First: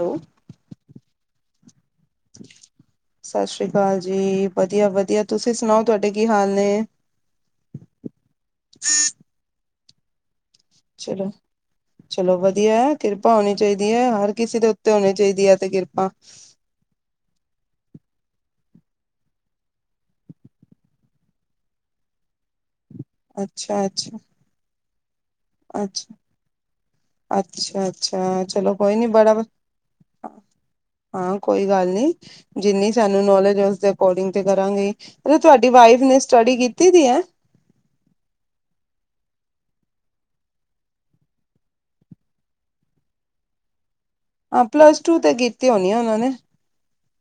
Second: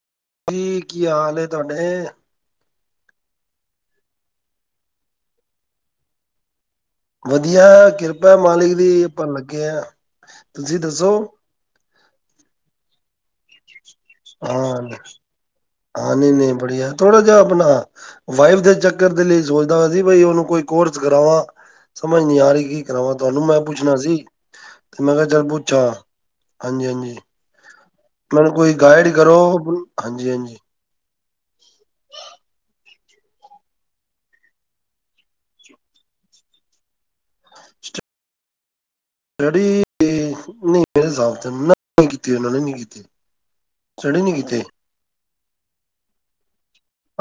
Hello ਕੀੀ ਕੀ ਹਾਲ ਤੁਹਾਡੇ ਸਤਿ ਸ੍ਰੀ ਅਕਾਲ ਜੀ ਵਧੀਆ ਵਧੀਆ ਤੁਸੀਂ ਸੁਣਾਓ ਤੁਹਾਡੇ ਕੀ ਹਾਲ ਨੇ ਕਿਰਪਾ ਮਾਲਕ ਦੀ ਆਪਾਂ ਲੱਗੇ ਆਂ ਚਲੋ ਚਲੋ ਵਧੀਆ ਕਿਰਪਾ ਹੋਣੀ ਚਾਹੀਦੀ ਹੈ, ਹਰ ਕਿਸੀ ਦੇ ਹਾਂ ਉੱਤੇ ਹੋਣੀ ਚਾਹੀਦੀ ਹੈ 'ਤੇ ਕਿਰਪਾ। ਹਾਂ ਨਹੀਂ ਨਹੀਂ ਬੜੀਆ। ਥੋੜਾ ਜਿਹਾ ਆਪਣਾ ਵਾਈਫ ਦੇ ਚੱਕਰ ਦੇ ਲਈ ਸੋਚਦਾ ਪਿਆ ਸੀ, ਬਈ ਉਹਨੂੰ ਕੋਈ ਕੋਰਸ ਕਰਾਵਾਂ, ਸਮਝ ਨਹੀਂ ਆ ਰਹੀ ਕਿ ਕਰਾਂ, ਤੁਹਾਨੂੰ ਮੈਂ ਅੱਛਾ ਪੁੱਛਣਾ ਅੱਛਾ ਸੀ ਤੇ ਮੈਂ ਕਿਹਾ ਚੱਲ ਪੁੱਛ ਅੱਛਾ ਹਾਂਜੀ ਹਾਂਜੀ ਅੱਛਾ ਅੱਛਾ ਮੈਨੂੰ ਚਲੋ ਕੋਈ ਨੀ ਗਾਈਡ ਬੜਾ ਕਰੋ ਹਾਂਜੀ ਹਾਂਜੀ ਹਾਂ ਕੋਈ ਗੱਲ ਨਹੀਂੀ ਜਿੰਨੀ ਸਾਨੂੰ ਨੋਲੇਜ ਹੈ ਉਸਦੇ ਅਕੋਰਡਿੰਗ ਤੇ ਕਰਾਂਗੇ ਤੁਹਾਡੀ ਵਾਈਫ ਨੇ ਸਟੱਡੀ ਕੀਤੀ ਤ ਹੈ ਡੈਡੀ, ਨਹੀਂ ਮੇਰੇ ਹਿਸਾਬ ਤੇ ਮੈਂ ਕੋਲ ਕੀਤੀ, ਉਹਨਾਂ ਨੇ ਨਹੀਂ ਕੀਤੀ। ਸਟੱਡੀ ਨਹੀਂ ਕੀਤੀ ਹਾਂ ਪਲੱਸ ਟੂ ਤੇ ਕੀਤੀ ਹੋਣੀ ਆ ਉਹਨਾਂ ਨੇ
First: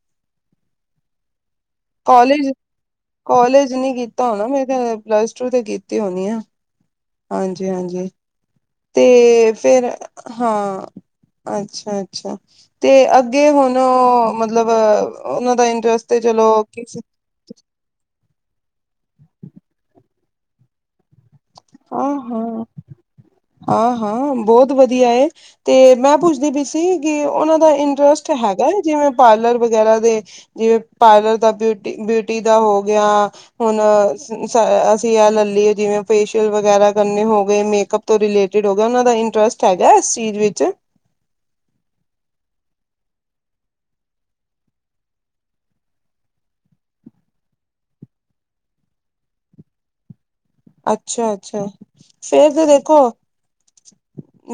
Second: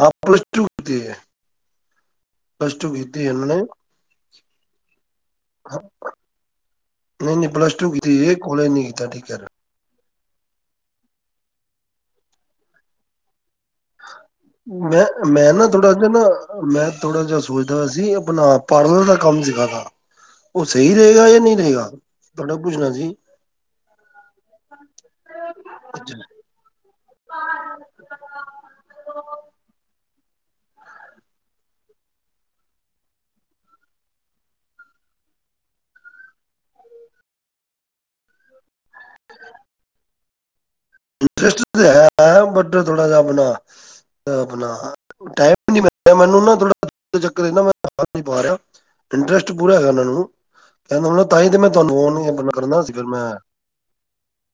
ਆਪਾਂ ਪਲੱਸ-ਟੂ ਕੀਤੀ ਹੈ। ਕਾਲਜ ਪਲੱਸ ਟੂ ਕੀਤੀ ਹੈ ਉਹਨਾਂ ਨੇ ਕਾਲਜ ਨੀ ਕੀਤਾ ਹੋਣਾ ਮੈਂ ਪਲੱਸ ਟੂ ਤੇ ਕੀਤੀ ਹੋਣੀ ਆ ਨਹੀਂ-ਨਹੀਂ ਹਾਂਜੀ ਪਲੱਸ ਟੂ ਕੀਤੀ ਹੋਈ ਏ, ਕੋਲੇਜ ਨਹੀਂ ਕੀਤਾ ਟੀਚਰ ਫਿਰ ਹਾਂ ਅੱਛਾ-ਅੱਛਾ ਤੇ ਅੱਗੇ ਹੁਣ ਚਲੋ, ਮਤਲਬ ਓ। ਮੈਂ ਮੈਂ ਉਹਨਾਂ ਦਾ ਨਾ ਥੋੜਾ ਇੰਟਰਸਟ ਜਿਹਾ ਤੇ ਨਾ ਚਲੋ ਮੈਂ ਕਿਸ ਥੋੜਾ ਜਿਹਾ ਸੋਚਦਾ ਸੀ ਆਪਣਾ ਪਾਰਲਰ ਦਾ ਕੰਮ ਸਿਖਾਾ ਉਹ ਸਹੀ ਰਹੇਗਾ ਜਾਂ ਨਹੀਂ ਰਹੇਗਾ ਆਹ ਤੁਹਾਡਾ ਹੋ ਪੁੱਛਣਾ ਸੀ। ਹਾਂ-ਹਾਂ ਬਹੁਤ ਵਧੀਆ ਏ ਤੇ ਮੈਂ ਪੁੱਛਦੀ ਪਈ ਸੀ ਸੀਗੀ ਉਹਨਾਂ ਦਾ ਇੰਟਰਸਟ ਹੈਗਾ ਵੇ, ਜਿਵੇਂ ਪਾਰਲਰ ਵਗੈਰਾ ਦੇ ਜਿਵੇਂ ਪਾਰਲਰ ਦਾ ਬਿਊਟੀ ਬਿਊਟੀ ਦਾ ਹੋ ਗਿਆ ਹੁਣ ਅਸੀਂ ਇਹ ਲੈ ਲਈਏ ਜਿਵੇਂ ਫੇਸ਼ ਰ ਵਗੈਰਾ ਕਰਨੇ ਹੋ ਗਏ, ਮੇਕਅਪ ਤੋਂ ਰਿਲੇਟਡ ਹੋ ਗੇਆ। ਓਨਾਂ ਦਾ ਇੰਟਰਸਟ ਹੈਗੈ ਇਸ ਚੀਜ ਵਿੱਚ? ਇੰਟਰਸਟ ਤੇ ਹੈ ਬਟ ਥੋੜਾ ਜਾ ਅਪਨਾ, ਅਪਨਾ ਟੈਮ ਨੀ ਮਿਲ ਰੇਆ ਮੈਨੂੰ ਨਾ ਥੋੜਾ [unintelligible] ਕਾਰ ਨੀ ਪਾ ਰੇਆ। ਇੰਟਰਸਟ ਪੂਰਾ ਹੈਗੇ ਓਨਾਂ ਨੂੰ ਏਨਾ ਨੂੰ ਨਾ, ਅੱਛਾ ਤਾਂਈ ਅੱਛਾ ਮੈਂ ਤੂਆਨੂੰ ਫੋਨ ਨੂ ਓ ਫੇਰ ਤੇ ਕਰਨਾ ਸੀ ਫੇਰ ਦੇਖੋ ਮੈਂ।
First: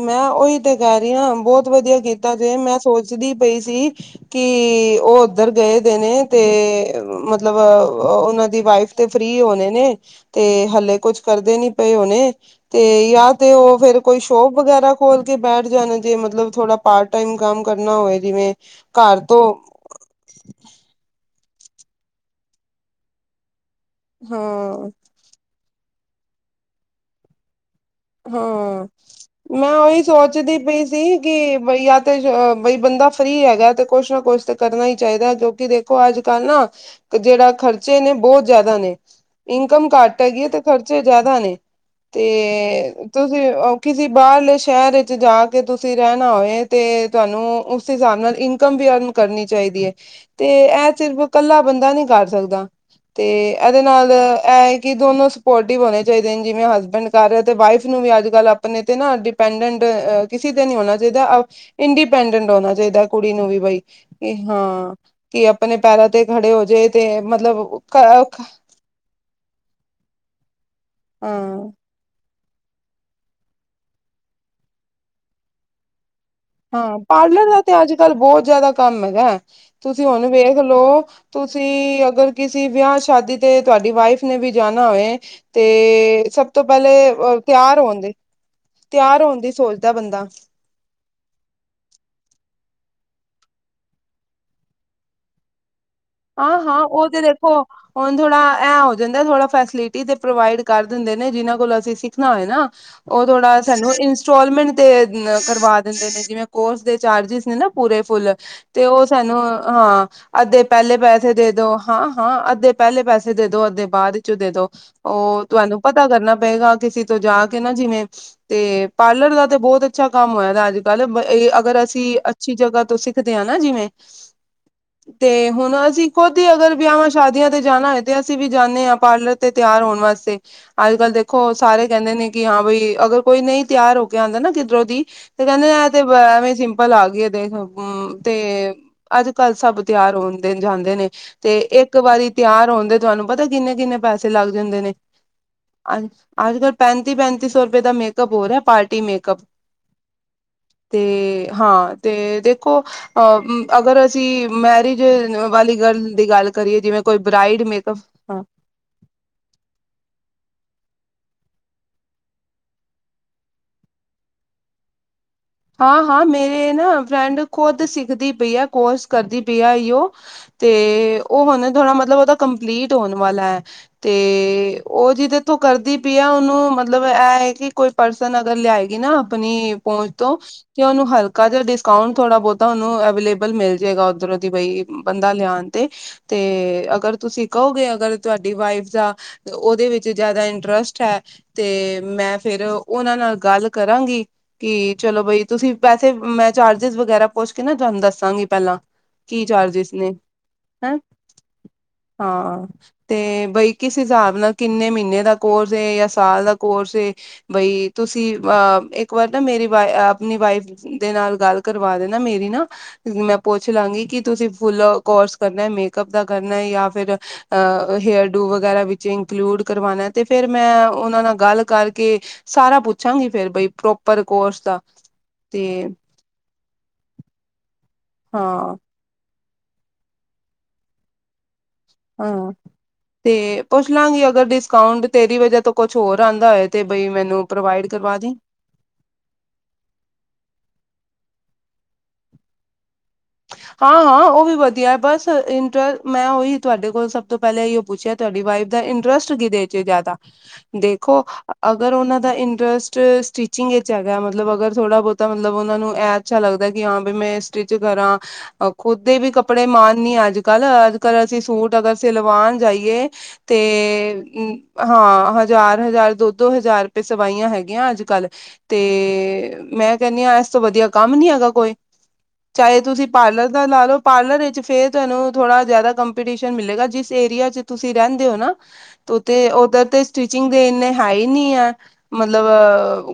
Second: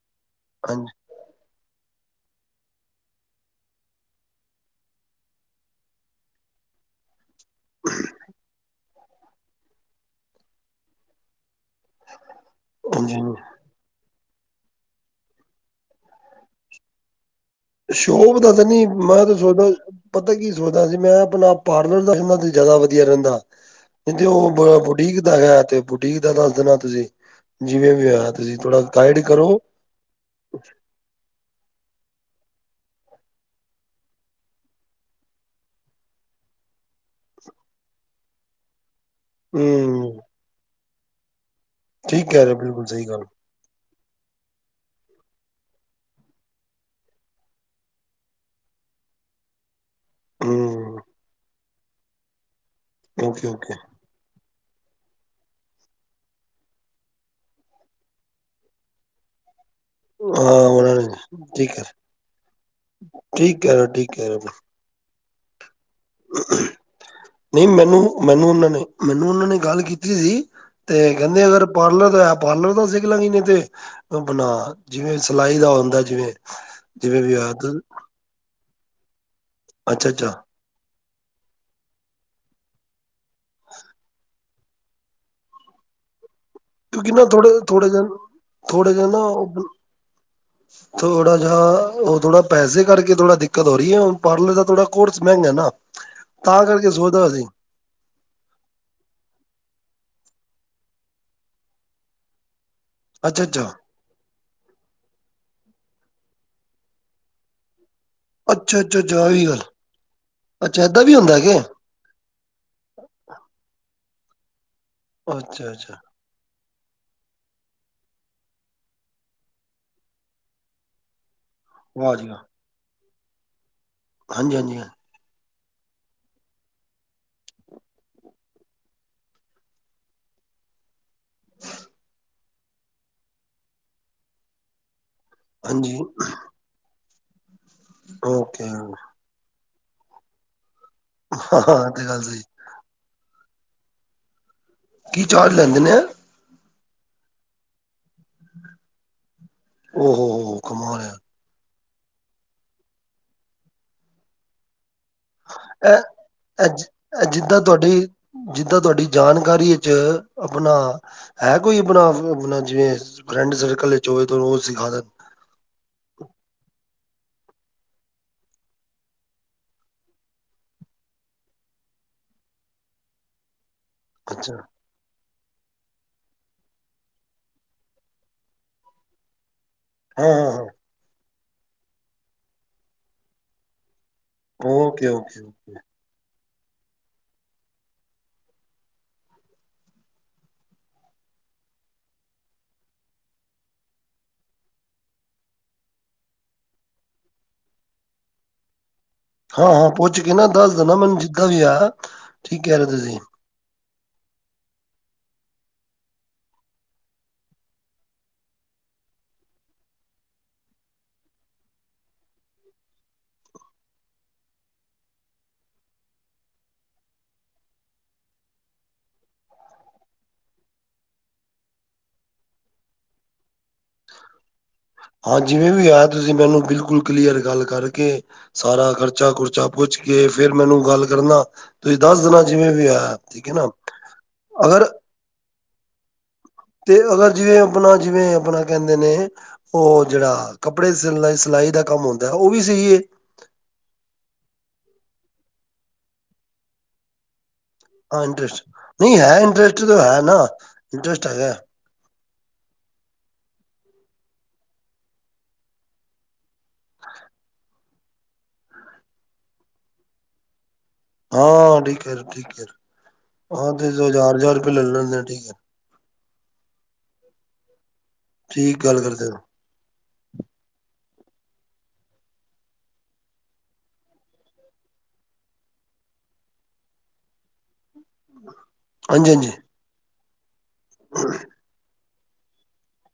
ਮੈਂ ਓਈ ਤੇ ਹਾਂਜੀ ਕੈ ਰੀ ਆਂ ਬੋਹਤ ਵਦੀਆ ਕੀਤਾ ਤੁਹੀ, ਮੈਂ ਸੋਚਦੀ ਪਈ ਸੀ ਕੀ ਓ ਓਦੱਰ ਗਏ ਦੇ ਨੇ, ਤੇ ਮਤਲਬ ਓਨਾਂ ਦੀ ਵਾਈਫ ਤੇ ਫ੍ਰੀ ਹੋਨੇ ਨੇ ਤੇ ਹੱਲੇ ਕੁੱਛ ਕਰਦੇ ਨੀ ਪਏ ਹੁਨੇ ਤੇ ਹਾਂਜੀ ਯਾ ਤੇ ਓ ਫੇਰ ਕੋਈ ਸ਼ੋਪ ਵਗੈਰਾ ਖੋਲ ਕੇ ਬੈਠ ਜਾਂਦੇ ਮਤਲਬ ਥੋੜਾ ਪਾਰਟ ਟਾਈਮ ਕੰਮ ਕਰਨਾ ਹੋਏ ਸ਼ੋਪ ਦਾ ਜਿਵੇਂ ਤੇ ਨੀ, ਘਰ ਮੈਂ ਤਾਂ ਤੋਂ ਸੋਚਦਾ, ਪਤਾ ਕੀ ਸੋਚਦਾ ਸੀ ਮੈਂ ਅਪਨਾ ਪਾਰਲਰ ਰਖਨਾ ਤੇ ਜਾਦਾ ਵਦੀਆ ਰੈਂਦਾ ਨੀ ਤੇ ਓ ਬ ਹਾਂ ਬੁਟੀਕ, ਦਾ ਹੈਗੇ ਤੇ ਬੁਟੀਕ ਦਾ ਦਾੱਸ ਦੇਨਾ ਤੂਸੀ, ਜਿਵੇਂ ਵੀ ਹੋਏਆ ਤੂਸੀ ਥੋੜਾ ਹਾਂ ਗਾਈਡ ਕਰੋ। ਮੈਂ ਉਹੀ ਸੋਚਦੀ ਪਈ ਸੀ, ਕਿ ਬਈ ਯਾ ਤੇ ਬਈ ਬੰਦਾ ਫ੍ਰੀ ਹੈਗੈ ਤੇ ਕੁਛ ਨਾ ਕੁਛ ਤੇ ਕਰਨਾ ਈ ਚਾਈਦਾ, ਕਿਉਂਕਿ ਦੇਖੋ ਅੱਜ-ਕੱਲ ਨਾ ਜੇੜਾ ਖਰਚੇ ਨੇ ਬੋਤ ਜਾਦਾ ਨੇ। ਇਨਕਮ ਹਮ ਘਾੱਟ ਹੈਗੀ ਐ, ਤੇ ਖਰਚੇ ਜਾਦਾ ਨੇ, ਠੀਕ ਕਹਿ ਰਹੇ ਬਿਲਕੁਲ ਤੇ ਸਹੀ ਗੱਲ ਕਿਸੀ ਬਾਰਲੇ ਸੈ਼ਰ ਇਚ ਜਾ ਕੇ ਤੂਸੀ ਰੈਨਾ ਹੋਏ ਤੇ ਤੂਆਨੂੰ ਉਸੀ ਸ੍ਹਾਬ ਨਾਲ ਇਨਕਮ ਵੀ ਅਰਨ ਕਰਨੀ ਚਾਈਦੀ ਏ। ਤੇ ਐ ਹਮ ਸਿਰਫ਼ ਕੱਲਾ ਬੰਦਾ ਨੀ ਕਾਰ ਸਕਦਾ। ਤੇ ਓਕੇ ਓਕੇ ਏਦੇ ਨਾਲ ਐ ਏ ਕਿ ਦੋਨੋ ਸਪੋਰਟਿਵ ਹੋਨੇ ਚਾਈਦੇ ਨੇ, ਜਿਵੇਂ ਹਸਬੈਂਡ ਕਾਰ ਰੇਆ ਤੇ ਵਾਈਫ ਨੂੰ ਵੀ ਅੱਜ-ਕੱਲ ਅਪਨੇ ਤੇ ਨਾ ਡਿਪ ਡਿਪੈਂਡੰਟ ਕਿਸੇ ਹਾਂ ਤੇ ਨੀ ਉਹਨਾਂ ਹੋਨਾ ਨੇ ਚਾਈਦਾ, ਠੀਕ ਹੈ ਇੰਡੀਪੈਂਡੈਂਟ ਹੋਨਾ ਚਾਈਦਾ ਕੁੜੀ ਨੂੰ ਵੀ ਠੀਕ ਕਹਿ ਬਈ। ਰਹੇ ਠੀਕ ਕਹਿ ਕਿ ਰਹੇ ਹਾਂ, ਕਿ ਅਪਨੇ ਪੈਰਾਂ ਤੇ ਖੜੇ ਹੋਜੇ ਤੇ ਨਹੀਂ ਮਤਲਬ ਮੈਨੂੰ ਘਰਾਂ ਮੈਨੂੰ ਉਹਨਾਂ ਨੇ ਮੈਨੂੰ ਓਨਾਂ ਨੇ ਗਾੱਲ ਕੀਤੀ ਸੀ ਤੇ ਕੈਂਦੇ ਹਾਂ ਅਗਰ ਪਾਰਲਰ ਦਾ ਪਾਰਲਰ ਦਾ ਸਿੱਖ ਲਾਂਗੀ ਕਿਤੇ, ਅਪਨਾ ਜਿਵੇਂ ਸਿਲਾਈ ਦਾ ਹੋਂਦੈ ਜਿਵੇਂ। ਹਾਂ। ਜਿਵੇਂ ਵੀ ਪਾਰਲਰ ਹੋਇਆ ਦਾ ਤੇ ਅੱਛਾ ਅਜ-ਕਲ ਬੋਤ ਜਾਦਾ ਕੰਮ ਹੈਗੇ, ਤੂਸੀ ਹੋਨ ਅੱਛਾ ਵੇਖ ਖਲੋ, ਤੂਸੀ ਅਗਰ ਕਿਸੇ ਵਿਆ-ਸ਼ਾਦੀ ਤੇ ਤੂਆਡੀ ਵਾਈਫ ਨੇ ਵੀ ਜਾਨਾ ਹੋਏ ਤੇ ਸਬ ਤੋ ਪੈਲੇ ਕਿਉਂਕਿ ਨਾ ਥੋੜੇ ਤਿਆਰ ਥੋੜੇ ਹੋਨ ਦੀ, ਜਿਹਾ ਥੋੜੇ ਜਿਹਾ ਤਿਆਰ ਹੋਨ ਦੀ ਨਾ ਸੋਚਦੈ ਬੰਦਾ। ਥੋੜਾ ਜਾ, ਓ ਥੋੜਾ ਪੈਸੇ ਕਾਰਕੇ ਥੋੜਾ ਦਿੱਕਤ ਹੋ ਰੀ ਏ, ਹੁਨ ਪਾਰਲਰ ਦਾ ਥੋੜਾ ਕੋਰਸ ਮ੍ਹੈਂਗਾ ਨਾ। ਹਾਂ, ਤਾਂ ਹਾਂ ਕਰਕੇ ਓ ਤੇ ਸੋਚਦਾ ਸੀ ਦੇਖੋ ਹੁਨ ਥੋੜਾ ਐ ਹੋ ਜਾਂਦੈ, ਥੋੜਾ ਫੈਸਿਲਿਟੀ ਤੇ ਪ੍ਰੋਵਾਈਡ ਕਾਰ ਦਿੰਦੇ ਨੇ ਜਿਨਾਂ ਕੋਲ ਅਸੀ ਸਿੱਖਨਾ ਹੋਏ ਨਾ। ਓ ਅੱਛਾ ਥੋੜਾ ਅੱਛਾ ਸਾਨੂੰ ਇੰਸਟੋਲਮੈਂਟ ਤੇ ਅ ਕਰਵਾ ਦਿੰਦੇ ਨੇ, ਜਿਵੇਂ ਕੋਰਸ ਦੇ ਚਾਰਜਿਸ ਨੇ ਨਾ। ਪੂਰੇ ਫੁੱਲ ਅੱਛਾ ਤੇ ਅੱਛਾ ਓ ਅੱਛਾ ਆਹ ਸਾਨੂੰ ਵੀ ਗੱਲ ਹਾਂ, ਅੱਧੇ ਅੱਛਾ ਪੈਲੇ ਏਦਾਂ ਵੀ ਪੈਸੇ ਹੁੰਦਾ ਦੇ ਕਿ ਦੋ ਹਾਂ, ਹਾਂ ਅੱਧੇ ਪੈਲੇ ਪੈਸੇ ਦੇਦੋ, ਅੱਧੇ ਬਾਦ ਇਚੋ ਦੇਦੋ। ਓ ਅੱਛਾ ਤੂਆਨੂੰ ਅੱਛਾ ਪਤਾ ਕਰਨਾ ਪਏਗਾ ਕਿਸੀ ਤੋ ਜਾ ਕੇ ਨਾ ਜਿਵੇਂ ਤੇ, ਪਾਰਲਰ ਦਾ ਤੇ ਬੋਤ ਅੱਛਾ ਕਾੰਮ ਹੇਗਾ ਅੱਜ-ਕੱਲ ਏ ਅਗਰ ਵਾਹ ਅਸੀ ਜੀ ਵਾਹ ਅੱਛੀ ਜਗਾ ਤੋਂ ਸਿੱਖਦੇਂ ਆ ਨਾ, ਜਿਵੇਂ ਹਾਂਜੀ, ਹਾਂਜੀ, ਹਾਂਜੀ। ਤੇ ਹੁਨ ਅਸੀ ਖੁਦ ਈ ਅਗਰ ਵਿਆਵਾਂ-ਸ਼ਾਦੀਆਂ ਤੇ ਜਾਨਾ ਹੋਏ ਤੇ ਅਸੀ ਵੀ ਜਾਨੇ ਆਂ ਪਾਰਲਰ ਤੇ ਤੇਆਰ ਹੋਨ ਵਾਸਤੇ। ਅਜ-ਕਲ ਦੇਖੋ ਸਾਰੇ ਕੈਂਦੇ ਨੇ ਕਿ ਹਾਂ ਬਈ ਅਗਰ ਕੋਈ ਨਹੀਂ ਤੇਆਰ ਹੋ ਕੇ ਆਂਦਾ ਨਾ, ਕਿੱਦਰੋਂ ਦੀ ਤੇ ਕੈਂਦੇ ਨੇ ਹਾਂਜੀ ਐਤੇ ਬ ਐਵੇਂ ਸਿੰਪਲ ਆ ਗਈ ਏ ਦੇਖ, ਤੇ ਓਕੇ ਅਜ-ਕਲ ਸਬ ਤਿਆਰ ਹੁੰਦੇ ਜਾਂਦੇ ਨੇ, ਤੇ ਹਾਂ ਇੱਕ ਤੇ ਗੱਲ ਵਾਰੀ ਸਹੀ ਤਿਆਰ ਹੋਨ ਦੇ ਤੂਆਨੂੰ ਪਤਾ ਕਿੰਨੇ-ਕਿੰਨੇ ਪੈਸੇ ਲਾੱਗ ਜਾਂਦੇ ਨੇ, ਕੀ ਚਾਰਜ ਲੈਂਦੇ ਨੇ ਹਾਂ ਅਜ-ਕਲ, ਪੈਂਤੀ-ਪੈਂਤੀ ਸੌ ਰੂਪੇ ਦਾ ਮੇਕ ਹੋ ਰੇਆ ਪਾਰਟੀ ਮੇਕਅਪ ਉਹ ਹੋ ਹੋ ਕਮਾਲ ਯਾਰ ਤੇ, ਹਾਂ। ਤੇ ਦੇਖੋ, ਅ ਅਗਰ ਅਸੀ ਮੈਰਿਜ ਵਾਲੀ ਇਹ ਗ੍ਰਲ ਦੀ ਗਾੱਲ ਇਹ ਕਰੀਏ ਜਿਵੇਂ ਕੋਈ ਬਰਾਈਡ ਮੇਕਅਪ, ਹਾਂ ਤਾਂ, ਤੂਆਡੀ ਜਾਨਕਾਰੀ ਇਚ ਅਪਣਾ ਹੈ ਕੋਈ ਅਪਣਾ ਫੇ ਅਪਣਾ ਜੇ ਫਰੈਂਡ ਸਰਕਲ ਇਚ ਹੋਵੇ ਤੇ ਓ ਸਿਖਾ ਦੇਨ? ਹਾਂ-ਹਾਂ, ਮੇਰੇ ਨਾ ਫਰੈਂਡ ਖੁਦ ਸਿੱਖਦੀ ਪਈ ਐ, ਕੋਰਸ ਕਰਦੀ ਪਈ ਐ ਈਓ। ਤੇ ਉਹ ਹੁਣ ਥੋੜਾ ਮਤਲਬ ਉਹਦਾ ਕੰਪਲੀਟ ਹੋਣ ਵਾਲਾ ਹੈ, ਤੇ ਅੱਛਾ ਉਹ ਜਿਹਦੇ ਤੋਂ ਕਰਦੀ ਪਈ ਆ ਉਹਨੂੰ ਮਤਲਬ ਇਹ ਹੈ ਕਿ ਕੋਈ ਪਰਸਨ ਅਗਰ ਲਿਆਏਗੀ ਨਾ, ਆਪਣੀ ਪਹੁੰਚ ਹਾਂ -ਤੋਂ, ਹਾਂ ਹਾਂ ਤੇ ਓਨੂੰ ਹਲਕਾ ਜਿਹਾ ਡਿਸਕਾਊਂਟ ਥੋੜਾ ਬਹੁਤਾ ਉਹਨੂੰ ਅਵੇਲੇਬਲ ਮਿਲ ਜਾਏਗਾ ਓਧਰ ਤੇ ਓਕੇ ਬਈ--ਬੰਦਾ ਓਕੇ ਲਿਆਉਣ ਤੇ, ਤੇ ਅਗਰ ਤੁਸੀਂ ਕਹੋਗੇ ਅਗਰ ਤੁਹਾਡੀ ਵਾਈਫ ਦਾ ਤੇ ਉਹਦੇ ਵਿੱਚ ਜਿਆਦਾ ਇੰਟਰਸਟ ਹੈ ਤੇ ਮੈਂ ਫੇਰ ਉਹਨਾਂ ਨਾਲ ਗੱਲ ਕਰਾਂਗੀ ਕਿ ਚਲੋ ਬਈ, ਤੁਸੀਂ, ਪੈਸੇ ਮੈਂ ਚਾਰਜਿਜ਼ ਵਗੈਰਾ ਪੋਛ ਕੇ ਨਾ ਤੁਹਾਨੂੰ ਦੱਸਾਂਗੀ, ਪਹਿਲਾਂ ਕੀ ਹਾਂ-ਹਾਂ ਚਾਰਜਿਸ ਨੇ? ਪੁੱਛ ਕੇ ਨਾ ਦੱਸ ਦੇਣਾ ਹੈਂ? ਮੈਨੂੰ ਜਿੱਦਾਂ ਵੀ ਆ ਠੀਕ ਹਾਂ, ਕਹਿ ਰਹੇ ਤੁਸੀਂ ਤੇ ਬਈ ਕਿਸ ਹਿਸਾਬ ਨਾਲ, ਕਿੰਨੇ ਮਹੀਨੇ ਦਾ ਕੋਰਸ ਏ ਜਾਂ ਸਾਲ ਦਾ ਕੋਰਸ ਏ? ਬਈ, ਤੁਸੀਂ ਅਂ ਇੱਕ ਵਾਰ ਨਾ ਮੇਰੀ ਆਪਣੀ ਵਾਈਫ ਦੇ ਨਾਲ ਗੱਲ ਕਰਵਾ ਦੇ ਨਾ, ਮੇਰੀ ਨਾ ਮੈਂ ਪੁੱਛ ਲਾਂਗੀ ਕਿ ਤੁਸੀਂ ਫੁੱਲ ਕੋਰਸ ਕਰਨੈ, ਮੇਕਅਪ ਦਾ ਕਰਨਾ ਹੈ ਜਾਂ ਫਿਰ ਅਹ ਹੇਅਰ-ਡੂ ਵਗੈਰਾ ਵਿਚੇ ਇਨਕਲੂਡ ਕਰਵਾਣਾ ਹੈ ਤੇ ਫੇਰ ਮੈਂ ਉਹਨਾਂ ਨਾਲ ਗੱਲ ਕਰਕੇ ਸਾਰਾ ਪੁੱਛਾਂਗੀ ਫੇਰ, ਬਈ ਪ੍ਰੋਪਰ ਕੋਰਸ ਦਾ ਹਾਂ, ਜਿਵੇਂ ਤੇ ਵੀ ਹੈ, ਤੁਸੀਂ ਮੈਨੂੰ ਬਿਲਕੁਲ ਕਲੀਅਰ ਗੱਲ ਕਰਕੇ, ਹਾਂ ਸਾਰਾ ਖਰਚਾ-ਖੁਰਚਾ ਪੁੱਛ ਕੇ, ਫੇਿਰ ਮੈਨੂੰ ਗੱਲ ਕਰਨਾ। ਤੁਸੀਂ ਦਸ ਦੇਣਾ, ਹਾਂ ਜਿਵੇਂ ਵੀ ਹੈ। ਠੀਕ ਹੈ ਤੇ ਨਾ? ਪੁੱਛ ਲਾਂਗੀ ਅਗਰ ਡਿਸਕਾਊਂਟ ਤੇਰੀ ਵਜਾ ਤੋਂ ਕੌਛ ਹੋਰ ਆਂਦਾ ਹੋਏ ਤੇ, ਬਈ ਅਗਰ ਮੈਨੂੰ ਜਿਵੇਂ ਪ੍ਰੋਵਾਈਡ ਆਪਣਾ ਕਰਵਾ ਦੀ ਜਿਵੇਂ ਆਪਣਾ ਕਹਿੰਦੇ ਨੇ। ਉਹ ਜਿਹੜਾ ਕੱਪੜੇ ਸਿਲਨਾ, ਸਿਲਾਈ ਦਾ ਕੰਮ ਹੁੰਦਾ, ਉਹ ਵੀ ਸਹੀ ਹਾਂ ਹਾਂ,, ਉਹ ਵੀ ਵਧੀਆ ਹੈ, ਬਸ ਇੰਟਰ--ਮੈਂ ਉਹੀ ਤੁਹਾਡੇ ਕੋਲ ਸਭ ਤੋਂ ਪਹਿਲਾਂ ਇਹੋ ਪੁੱਛਿਆ ਹਾਂ ਤੁਹਾਡੀ ਇੰਟਰਸਟ ਵਾਈਫ ਦਾ ਨਹੀਂ ਇੰਟਰਸਟ, ਹੈ ਕਿਦੇ ਚ ਇੰਟਰਸਟ ਤਾਂ ਜਿਆਦਾ ਹੈ ਨਾ ਦੇਖੋ ਇੰਟਰਸਟ ਹੈਗਾ ਅਗਰ ਉਹਨਾਂ ਦਾ ਇੰਟਰਸਟ ਸਟਿਚਿੰਗ ਵਿੱਚ ਹੈਗਾ, ਮਤਲਬ ਅਗਰ, ਥੋੜ੍ਹਾ ਬਹੁਤਾ ਮਤਲਬ ਉਹਨਾਂ ਨੂੰ ਐ ਅੱਛਾ ਲੱਗਦਾ ਕਿ ਹਾਂ ਬਈ ਮੈਂ ਸਟਿਚ ਕਰਾਂ, ਖੁਦ ਦੇ ਵੀ ਕੱਪੜੇ ਮਾਣ ਨੀ ਆ ਅੱਜ ਕੱਲ੍ਹ, ਅੱਜ ਪਰ ਅਸੀਂ ਸੂਟ ਹਾਂ ਅਗਰ ਠੀਕ ਹੈ ਸਿਲਵਾਨ ਠੀਕ ਹੈ ਜਾਈਏ, ਤੇ ਹਾਂ ਦੋ ਹਜ਼ਾਰ ਹਜ਼ਾਰ ਰੁਪਏ ਲੈ ਲੈਂਦੇ ਹਾਂ, ਠੀਕ ਹੈ ਹਜ਼ਾਰ ਹਜ਼ਾਰ, ਦੋ ਦੋ ਹਜ਼ਾਰ ਰੁਪਏ ਸਵਾਈਆਂ ਹੈਗੀਆਂ ਅੱਜ ਕੱਲ, ਠੀਕ ਗੱਲ ਕਰਦੇ ਹੋ ਤੇ ਮੈਂ ਕਹਿੰਦੀ ਹਾਂ ਇਸ ਤੋਂ ਵਧੀਆ ਕੰਮ ਨੀ ਹੈਗਾ ਕੋਈ, ਚਾਹੇ ਤੁਸੀਂ ਪਾਰਲਰ ਦਾ ਲਾ ਲਓ। ਪਾਰਲਰ ਵਿੱਚ ਫਿਰ ਤੁਹਾਨੂੰ ਥੋੜ੍ਹਾ ਜਿਆਦਾ ਕੰਪੀਟੀਸ਼ਨ ਮਿਲੇਗਾ। ਜਿਸ ਏਰੀਆ 'ਚ ਤੁਸੀਂ ਰਹਿੰਦੇ ਹੋ ਨਾ? ਤੇ ਹਾਂਜੀ-ਹਾਂਜੀ ਓਧਰ ਤੇ ਸਟਿਚਿੰਗ ਦੇ ਇੰਨੇ ਹਾਈ ਨੀ ਆ ਮਤਲਬ,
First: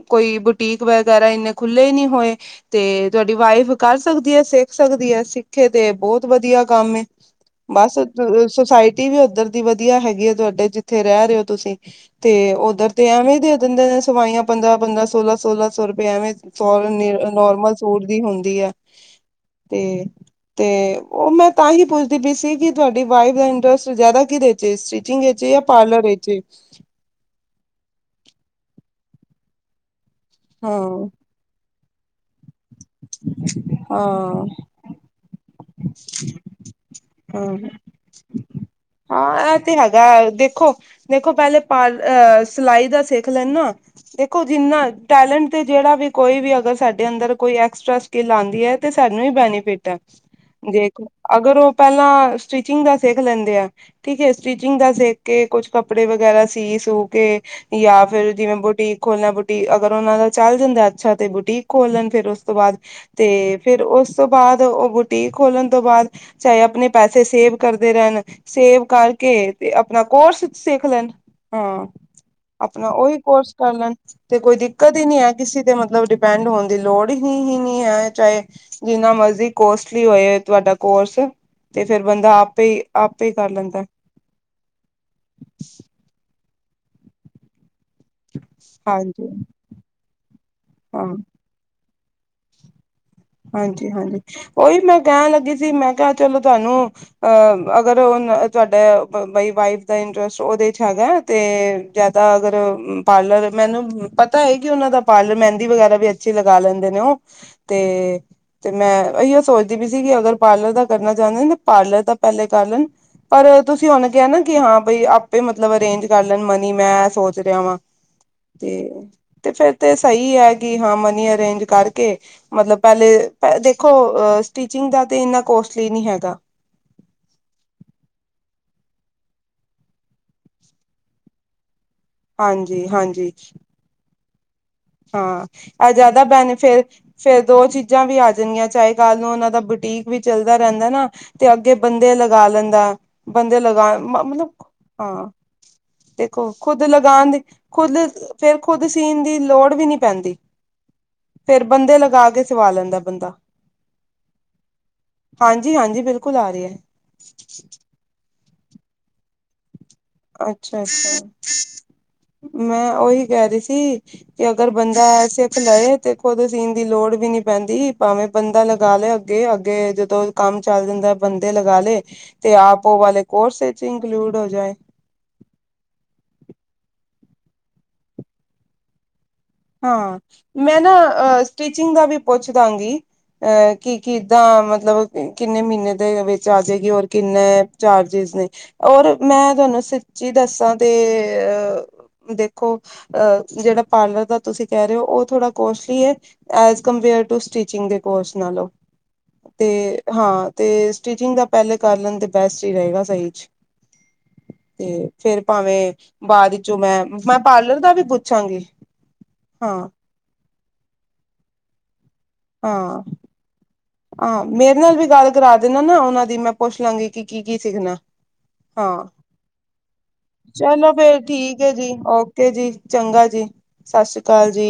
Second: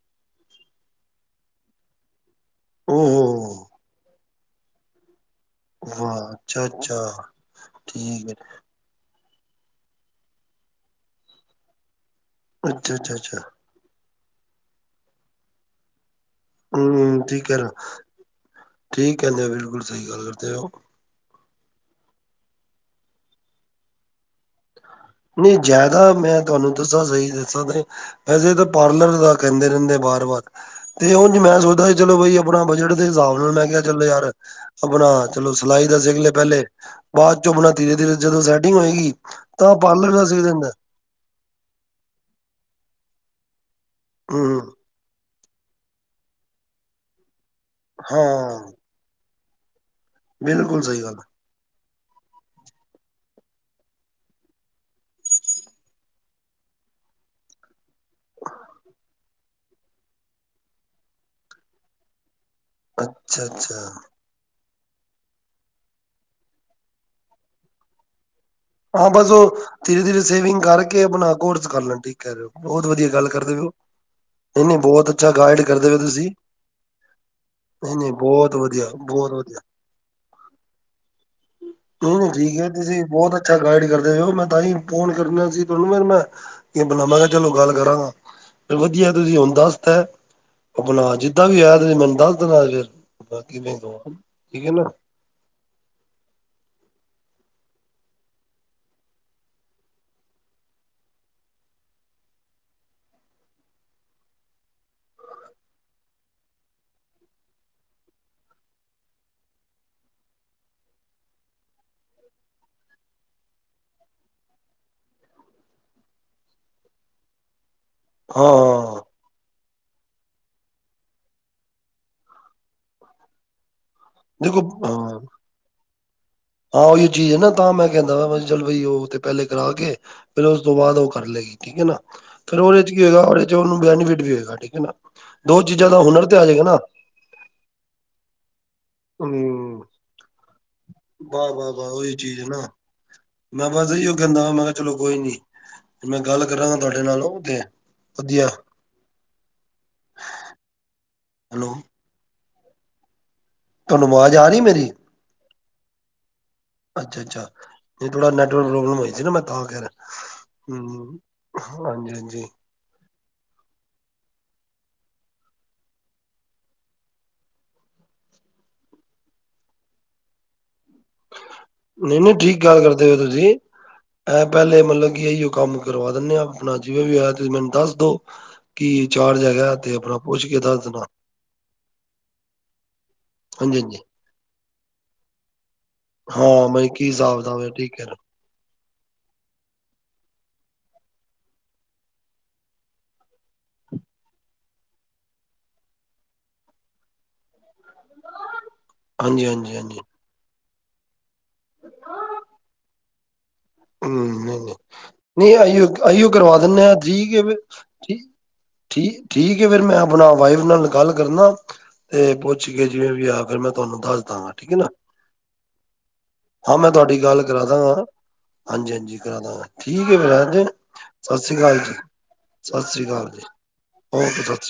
ਕੋਈ ਬੁਟੀਕ ਵਗੈਰਾ ਇੰਨੇ ਖੁੱਲੇ ਨਹੀਂ ਹੋਏ, ਤੇ ਤੁਹਾਡੀ ਵਾਈਫ ਕਰ ਸਕਦੀ ਹੈ, ਸਿੱਖ ਸਕਦੀ ਹੈ, ਅਸੀਂ ਇਥੇ ਤੇ ਬਹੁਤ ਵਧੀਆ ਕੰਮ ਏ। ਬਸ ਹੈ। ਸੁਸਾਇਟੀ ਵੀ ਉੱਧਰ ਦੀ ਵਧੀਆ ਹੈਗੀ ਹੈ ਤੁਹਾਡੇ, ਜਿੱਥੇ ਰਹਿ ਰਹੇ ਹੋ ਤੁਸੀਂ, ਤੇ ਉੱਧਰ ਅੱਛਾ, ਤੇ ਅੱਛਾ, ਅੱਛਾ ਐਵੇਂ ਦੇ ਦਿੰਦੇ ਨੇ ਸਵਾਈਆਂ, ਪੰਦਰਾਂ-ਪੰਦਰਾਂ, ਸੋਲਾਂ-ਸੋਲਾਂ ਸੌ ਰੁਪਏ, ਐਵੇਂ ਸੌ ਨ ਹੂੰ, ਠੀਕ ਹੈ ਨਾ ਨੋਰਮਲ, ਸੂਟ ਦੀ ਹੁੰਦੀ ਹੈ। ਠੀਕ ਕਹਿੰਦੇ, ਬਿਲਕੁਲ ਤੇ ਸਹੀ ਗੱਲ ਕਰਦੇ ਤੇ ਹੋ। ਉਹ ਮੈਂ ਤਾਂ ਹੀ ਪੁੱਛਦੀ ਪਈ ਸੀ ਕਿ ਤੁਹਾਡੀ ਵਾਈਫ ਦਾ ਇੰਟਰਸਟ ਜ਼ਿਆਦਾ ਕਿਹਦੇ ਚ', ਸਟਿਚਿੰਗ ਵਿੱਚ ਨਹੀਂ ਜਾਂ ਪਾਰਲਰ ਜ਼ਿਆਦਾ ਵਿੱਚ ਮੈਂ ਤੁਹਾਨੂੰ ਦੱਸਾਂ, ਸਹੀ ਦੱਸਾਂ ਤੇ ਵੈਸੇ ਤਾਂ ਪਾਰਲਰ ਦਾ ਕਹਿੰਦੇ ਰਹਿੰਦੇ ਬਾਰ ਵਾਰ। ਹਾਂ ਤੇ ਹੁਣ ਮੈਂ ਸੋਚਦਾ ਸੀ, ਚਲੋ ਬਈ ਆਪਣਾ ਬਜਟ ਦੇ ਹਿਸਾਬ ਨਾਲ, ਮੈਂ ਕਿਹਾ ਚੱਲੋ ਯਾਰ, ਹਾਂ ਆਪਣਾ ਚਲੋ ਸਿਲਾਈ ਦਾ ਸਿੱਖਲੇ ਪਹਿਲੇ, ਬਾਅਦ ਹਾਂ ਚੋਂ ਆਪਣਾ ਧੀਰੇ ਧੀਰੇ ਜਦੋਂ ਸੈਟਿੰਗ ਹੋਏਗੀ, ਹਾਂ ਇਹ ਤਾਂ ਤੇ ਪਾਰਲਰ ਦਾ ਸਿੱਖ ਲੈਂਦਾ ਦੇਖੋ, ਦੇਖੋ, ਪਹਿਲੇ ਪਾਰ ਸਿਲਾਈ ਦਾ ਸਿੱਖ ਲੈਣ ਨਾ ਦੇਖੋ, ਹੂੰ, ਜਿੰਨਾ ਟੈਲੈਂਟ ਤੇ ਜਿਹੜਾ ਵੀ, ਕੋਈ ਵੀ ਅਗਰ ਸਾਡੇ ਅੰਦਰ, ਕੋਈ ਐਕਸਟਰਾ ਸਕਿੱਲ ਆਂਦੀ ਹਾਂ ਹੈ ਤੇ ਸਾਨੂੰ ਹੀ ਬੈਨੀਫਿਟ ਹੈ। ਬਿਲਕੁਲ ਜੇਕ ਸਹੀ ਗੱਲ ਅਗਰ ਉਹ ਪਹਿਲਾਂ, ਸਟਿਚਿੰਗ ਦਾ ਸਿੱਖ ਲੈਂਦੇ ਆ। ਠੀਕ ਹੈ? ਸਟੀਿਚਿੰਗ ਦਾ ਸਿੱਖ ਕੇ, ਕੁਛ ਕੱਪੜੇ ਵਗੈਰਾ ਸੀ- ਸੂ ਕੇ ਜਾਂ ਫੇਿਰ, ਜਿਵੇਂ ਬੁਟੀਕ ਖੋਲਣਾ, ਬੁਟੀਕ ਅਗਰ ਉਹਨਾਂ ਦਾ ਚੱਲ ਜਾਂਦਾ ਅੱਛਾ ਤੇ ਬੁਟੀਕ ਖੋਲਣ ਫਿਰ। ਉਸ ਤੋਂ ਬਾਅਦ, ਅੱਛਾ, ਤੇ ਫੇਿਰ ਅੱਛਾ। ਉਸ ਤੋਂ ਬਾਅਦ ਉਹ ਬੁ ਟੀਕ ਖੋਲਣ ਤੋਂ ਬਾਅਦ, ਚਾਹੇ ਆਪਣੇ ਪੈਸੇ ਸੇਵ ਕਰਦੇ ਰਹਿਣ। ਸੇਵ ਹਾਂ ਬਸ ਕਰਕੇ, ਉਹ ਤੇ ਧੀਰੇ ਆਪਣਾ ਧੀਰੇ ਕੋਰਸ ਸੇਵਿੰਗ ਸਿੱਖ ਕਰਕੇ ਲੈਣ, ਆਪਣਾ ਕੋਰਸ ਕਰ ਹਾਂ। ਲੈਣ ਠੀਕ ਕਹਿ ਰਹੇ ਹੋ ਬਹੁਤ ਆਪਣਾ ਵਧੀਆ ਉਹੀ ਗੱਲ ਕੋਰਸ ਕਰਦੇ ਪਏ ਹੋ ਕਰ ਲੈਣ, ਤੇ ਕੋਈ ਨਹੀਂ ਦਿੱਕਤ ਹੀ ਬਹੁਤ ਨਹੀਂ ਹੈ, ਅੱਛਾ ਗਾਈਡ ਕਿਸੇ ਤੇ ਕਰਦੇ ਹੋ ਮਤਲਬ ਤੁਸੀਂ ਡਿਪੈਂਡ ਹੋਣ ਦੀ ਲੋੜ ਹੀ -ਹੀ ਨਹੀਂ ਹੈ, ਚਾਹੇ ਬਹੁਤ ਵਧੀਆ ਜਿੰਨਾ ਬਹੁਤ ਮਰਜ਼ੀ ਵਧੀਆ ਕੋਸ ਟਲੀ, ਹੋਏ ਤੁਹਾਡਾ ਕੋਰਸ, ਤੇ ਫੇਰ ਨਹੀਂ ਨਹੀਂ ਬੰਦਾ ਠੀਕ ਹੈ ਆਪੇ ਹੀ ਤੁਸੀਂ ਆਪੇ ਹੀ ਬਹੁਤ ਕਰ ਅੱਛਾ ਗਾਈਡ ਲੈਂਦਾ। ਕਰਦੇ ਓ, ਮੈਂ ਤਾਂਹੀ ਫੋਨ ਕਰਨਾ ਸੀ ਤੁਹਾਨੂੰ, ਫਿਰ ਮੈਂ ਕੀ ਬੁਲਾਵਾਂਗਾ ਚਲੋ ਗੱਲ ਕਰਾਂਗਾ। ਫਿਰ ਵਧੀਆ, ਹਾਂਜੀ ਤੁਸੀਂ ਹੁਣ ਦੱਸ ਤਾ, ਹਾਂ ਆਪਣਾ ਜਿੱਦਾਂ ਵੀ ਹੋਇਆ, ਤੁਸੀਂ ਮੈਨੂੰ ਦੱਸ ਦੇਣਾ ਫਿਰ। ਕਿਵੇਂ ਹਾਂਜੀ -ਹਾਂਜੀ, ਠੀਕ ਹੈ ਉਹੀ ਨਾ ਮੈਂ ਕਹਿਣ ਲੱਗੀ ਸੀ, ਮੈਂ ਕਿਹਾ ਚਲੋ ਤੁਹਾਨੂੰ ਅਹ, ਅਗਰ ਉਹ ਤੁਹਾਡਾ, ਬਈ ਵਾਈਫ ਦਾ ਇੰਟਰਸਟ ਉਹਦੇ ਚ ਹੈਗਾ? ਤੇ, ਜ਼ਿਆਦਾ ਅਗਰ ਪਾਰਲਰ ਮੈਨੂੰ ਪਤਾ ਹੈ ਕਿ, ਉਹਨਾਂ ਦਾ ਪਾਰਲਰ ਮਹਿੰਦੀ ਵਗੈਰਾ ਵੀ ਪਰਚੀ ਲਗਾ ਲੈਂਦੇ ਨੇ ਉਹ, ਤੇ ਤੇ ਮੈਂ, ਇਹੀਓ ਸੋਚਦੀ ਪਈ ਸੀ, ਕਿ ਅਗਰ ਪਾਰਲਰ ਦਾ ਕਰਨਾ ਚਾਹੁੰਦੇ ਨ, ਤੇ ਪਾਰਲਰ ਤਾਂ ਪਹਿਲੇ ਕਰ ਲੈਣ। ਪਰ, ਤੁਸੀਂ ਹੁਣ ਕਿਹਾ ਨਾ, ਕਿ ਹਾਂ ਬਈ ਆਪੇ ਮਤਲਬ ਅਰੇਂਜ ਕਰ ਲੈਣ ਮਨੀ ਮੈਂ ਸੋਚ ਰਿਹਾ ਵਾਂ। ਹਾਂ ਤੇ, ਹਾਂ ਤੇ ਫੇਰ ਤੇ ਸਹੀ ਹੈ, ਕਿ ਹਾਂ ਮਨੀ ਅਰੇਂਜ ਕਰਕੇ ਮਤਲਬ ਪਹਿਲੇ, ਦੇਖੋ ਦੇਖੋ ਸਟੀਚਿੰਗ ਦਾ ਹਾਂ ਤੇ, ਇੰਨਾ ਕੋਸਟਲੀ ਨੀ ਹੈਗਾ। ਹਾਂ ਉਹੀ ਚੀਜ਼ ਹੈ ਨਾ, ਤਾਂ ਮੈਂ ਕਹਿੰਦਾ ਵਾ, ਚੱਲ ਬਈ ਉਹ ਤੇ ਪਹਿਲੇ ਕਰਾ ਕੇ। ਫੇਰ ਉਸ ਤੋਂ ਬਾਅਦ ਉਹ ਕਰ ਲਏਗੀ, ਠੀਕ ਹੈ ਨਾ ਫਿਰ ਉਹਦੇ ਹਾਂਜੀ ਚ ਕੀ ਹੋਏਗਾ, ਹਾਂਜੀ ਉਹਦੇ ਚ ਉਹਨੂੰ ਬੈਨੀਫਿਟ ਵੀ ਹੋਏਗਾ ਠੀਕ ਹੈ ਨਾ। ਹਾਂ, ਦੋ ਚੀਜ਼ਾਂ ਇਹ ਦਾ ਜ਼ਿਆਦਾ ਹੁਨਰ ਤੇ ਆ ਜਾਏਗਾ ਨਾ ਬੈਨੇਫਿਟ, ਫੇਰ ਦੋ ਚੀਜ਼ਾਂ ਵੀ ਆ ਜਾਣੀਆਂ, ਚਾਹੇ। ਕਲ ਨੂੰ ਉਹਨਾਂ ਦਾ, ਹਮ ਬੁਟੀਕ ਵੀ ਚੱਲਦਾ ਰਹਿੰਦਾ ਨਾ, ਤੇ ਵਾਹ ਵਾਹ ਅੱਗੇ ਵਾਹ ਬੰਦੇ ਉਹੀ ਚੀਜ਼ ਹੈ ਲਗਾ ਨਾ ਲੈਂਦਾ। ਬੰਦੇ, ਮੈਂ ਬਸ ਲਗਾ ਇਹੀਓ ਕਹਿੰਦਾ ਮਤਲਬ ਵਾ ਮੈਂ ਕਿਹਾ ਚਲੋ ਕੋਈ ਹਾਂ। ਨੀ ਮੈਂ ਗੱਲ ਦੇਖੋ, ਕਰਾਂਗਾ ਖੁਦ ਤੁਹਾਡੇ ਨਾਲ ਲਗਾਉਣ ਦੇ ਉਹ ਤੇ ਖੁਦ ਵਧੀਆ ਫੇਰ ਖੁਦ ਸੀਣ ਦੀ ਲੋੜ ਵੀ ਨੀ ਪੈਂਦੀ, ਫਿਰ ਹੈਲੋ ਬੰਦੇ ਲਗਾ ਕੇ ਸਵਾ ਲੈਂਦਾ ਬੰਦਾ। ਤੁਹਾਨੂੰ ਆਵਾਜ਼ ਆ ਰਹੀ ਮੇਰੀ? ਹਾਂਜੀ ਹਾਂਜੀ ਬਿਲਕੁਲ ਆ ਰਹੀ ਹੈ ਅੱਛਾ- ਅੱਛਾ। ਜੀ ਥੋੜ੍ਹਾ ਨੈਟਵਰਕ ਪ੍ਰੋਬਲਮ ਹੋਈ ਸੀ ਨਾ, ਮੈਂ ਤਾਂ ਕਿਹ ਰਿਹਾ, ਅੱਛਾ ਅੱਛਾ ਹਾਂਜੀ- ਹਾਂਜੀ। ਮੈਂ, ਉਹੀ ਕਹਿ ਰਹੀ ਸੀ। ਕਿ ਅਗਰ ਬੰਦਾ ਸਿੱਖ ਲਏ, ਤੇ ਖੁਦ ਸੀਣ ਦੀ ਲੋੜ ਵੀ ਨਹੀਂ ਪੈਂਦੀ ਭਾਵੇਂ ਬੰਦਾ ਲਗਾ ਲਏ ਅੱਗੇ, ਅੱਗੇ ਜਦੋਂ ਕੰਮ ਚੱਲ ਜਾਂਦਾ। ਬੰਦੇ ਲਗਾ ਲਏ ਨਹੀਂ ਨਹੀਂ ਤੇ, ਠੀਕ ਗੱਲ ਆਪ ਉਹ ਕਰਦੇ ਹੋ ਵਾਲੇ ਤੁਸੀਂ ਕੋਰਸ ਚ ਇੰਕਲੂਡ ਇਹ ਹੋ ਜਾਏ। ਪਹਿਲੇ ਮਤਲਬ, ਕਿ ਇਹੀਓ ਕੰਮ ਕਰਵਾ ਦਿੰਦੇ ਹਾਂ, ਆਪਣਾ ਜਿਵੇਂ ਵੀ ਹੋਇਆ, ਤੁਸੀਂ ਮੈਨੂੰ ਦੱਸ ਦੋ ਕਿ ਚਾਰ ਹਜ਼ਾਰ ਹਾਂ, ਮੈਂ ਨਾ ਅ ਸਟੀਚਿੰਗ ਦਾ ਵੀ ਪੁੱਛ ਦਾਂਗੀ ਅਹ ਹਾਂਜੀ ਕਿ ਹਾਂਜੀ ਕਿ ਤਾਂ, ਮਤਲਬ ਕਿੰਨੇ ਮਹੀਨੇ ਦੇ ਵਿੱਚ ਆ ਹਾਂ ਮੈਂ ਜਾਏਗੀ, ਔਰ ਕੀ ਹਿਸਾਬ ਕਿਤਾਬ ਕਿੰਨੇ ਹੈ ਠੀਕ ਹੈ ਚਾਰਜਿਸ ਨੇ? ਔਰ ਮੈਂ, ਤੁਹਾਨੂੰ ਸੱਚੀ ਦੱਸਾਂ ਤੇ ਦੇਖੋ ਅਹ ਜਿਹੜਾ ਪਾਰਲਰ ਦਾ ਤੁਸੀਂ ਕਹਿ ਰਹੇ ਹੋ, ਉਹ ਥੋੜਾ ਕੋਸਟਲੀ ਹੈ, ਐਜ਼ ਕੰਪੇਅਰ ਟੂ ਸਟੀਚਿੰਗ ਦੇ। ਕੋਰਸ ਨਾਲੋਂ, ਹਾਂਜੀ ਤੇ ਹਾਂਜੀ ਹਾਂਜੀ ਹਾਂ ਤੇ ਸਟੀਿਚਿੰਗ ਦਾ ਪਹਿਲੇ ਕਰ ਲੈਂਦੇ, ਬੈਸਟ ਹੀ ਰਹੇਗਾ, ਸਹੀ ਚ। ਹਮ ਨਹੀਂ ਨਹੀਂ ਤੇ ਫਿਰ ਨਹੀਂ ਆਈਓ ਭਾਵੇਂ, ਆਈਓ ਬਾਅਦ ਕਰਵਾ ਵਿੱਚੋਂ ਦਿੰਦੇ ਆ ਮੈਂ, ਠੀਕ ਮੈਂ ਹੈ ਫਿਰ, ਪਾਰਲਰ ਦਾ ਵੀ ਠੀ ਪੁੱਛਾਂਗੀ। ਠੀਕ, ਠੀਕ ਹੈ, ਫਿਰ ਹਾਂ ਮੈਂ ਆਪਣਾ ਵਾਈਫ ਨਾਲ ਗੱਲ ਕਰਨਾ। ਤੇ ਪੁੱਛ ਕੇ ਹਾਂ ਜਿਵੇਂ ਵੀ ਆ, ਫੇਰ ਮੈਂ ਤੁਹਾਨੂੰ ਦੱਸ ਹਾਂ ਦਾਂਗਾ, ਠੀਕ ਹੈ ਮੇਰੇ ਨਾ? ਨਾਲ ਵੀ ਗੱਲ ਕਰਾ ਦੇਣਾ ਨਾ ਉਹਨਾਂ ਦੀ ਹਾਂ, ਪੁੱਛ ਮੈਂ ਲਾਂਗੀ ਤੁਹਾਡੀ ਕਿ ਕੀ ਗੱਲ ਕੀ ਕਰਾ ਸਿੱਖਣਾ ਦਾਂਗਾ। ਹਾਂਜੀ- ਹਾਂ ਹਾਂਜੀ, ਕਰਾ ਦਾਂਗਾ, ਠੀਕ ਹੈ, ਫਿਰ ਹਾਂਜੀ, ਚਲੋ ਫੇਰ ਸਤਿ ਸ਼੍ਰੀ ਠੀਕ ਹੈ ਅਕਾਲ ਜੀ, ਓਕੇ ਜੀ ਸਤਿ ਸ੍ਰੀ ਚੰਗਾ ਅਕਾਲ ਜੀ। ਸਤਿ ਸ੍ਰੀ ਅਕਾਲ ਜੀ।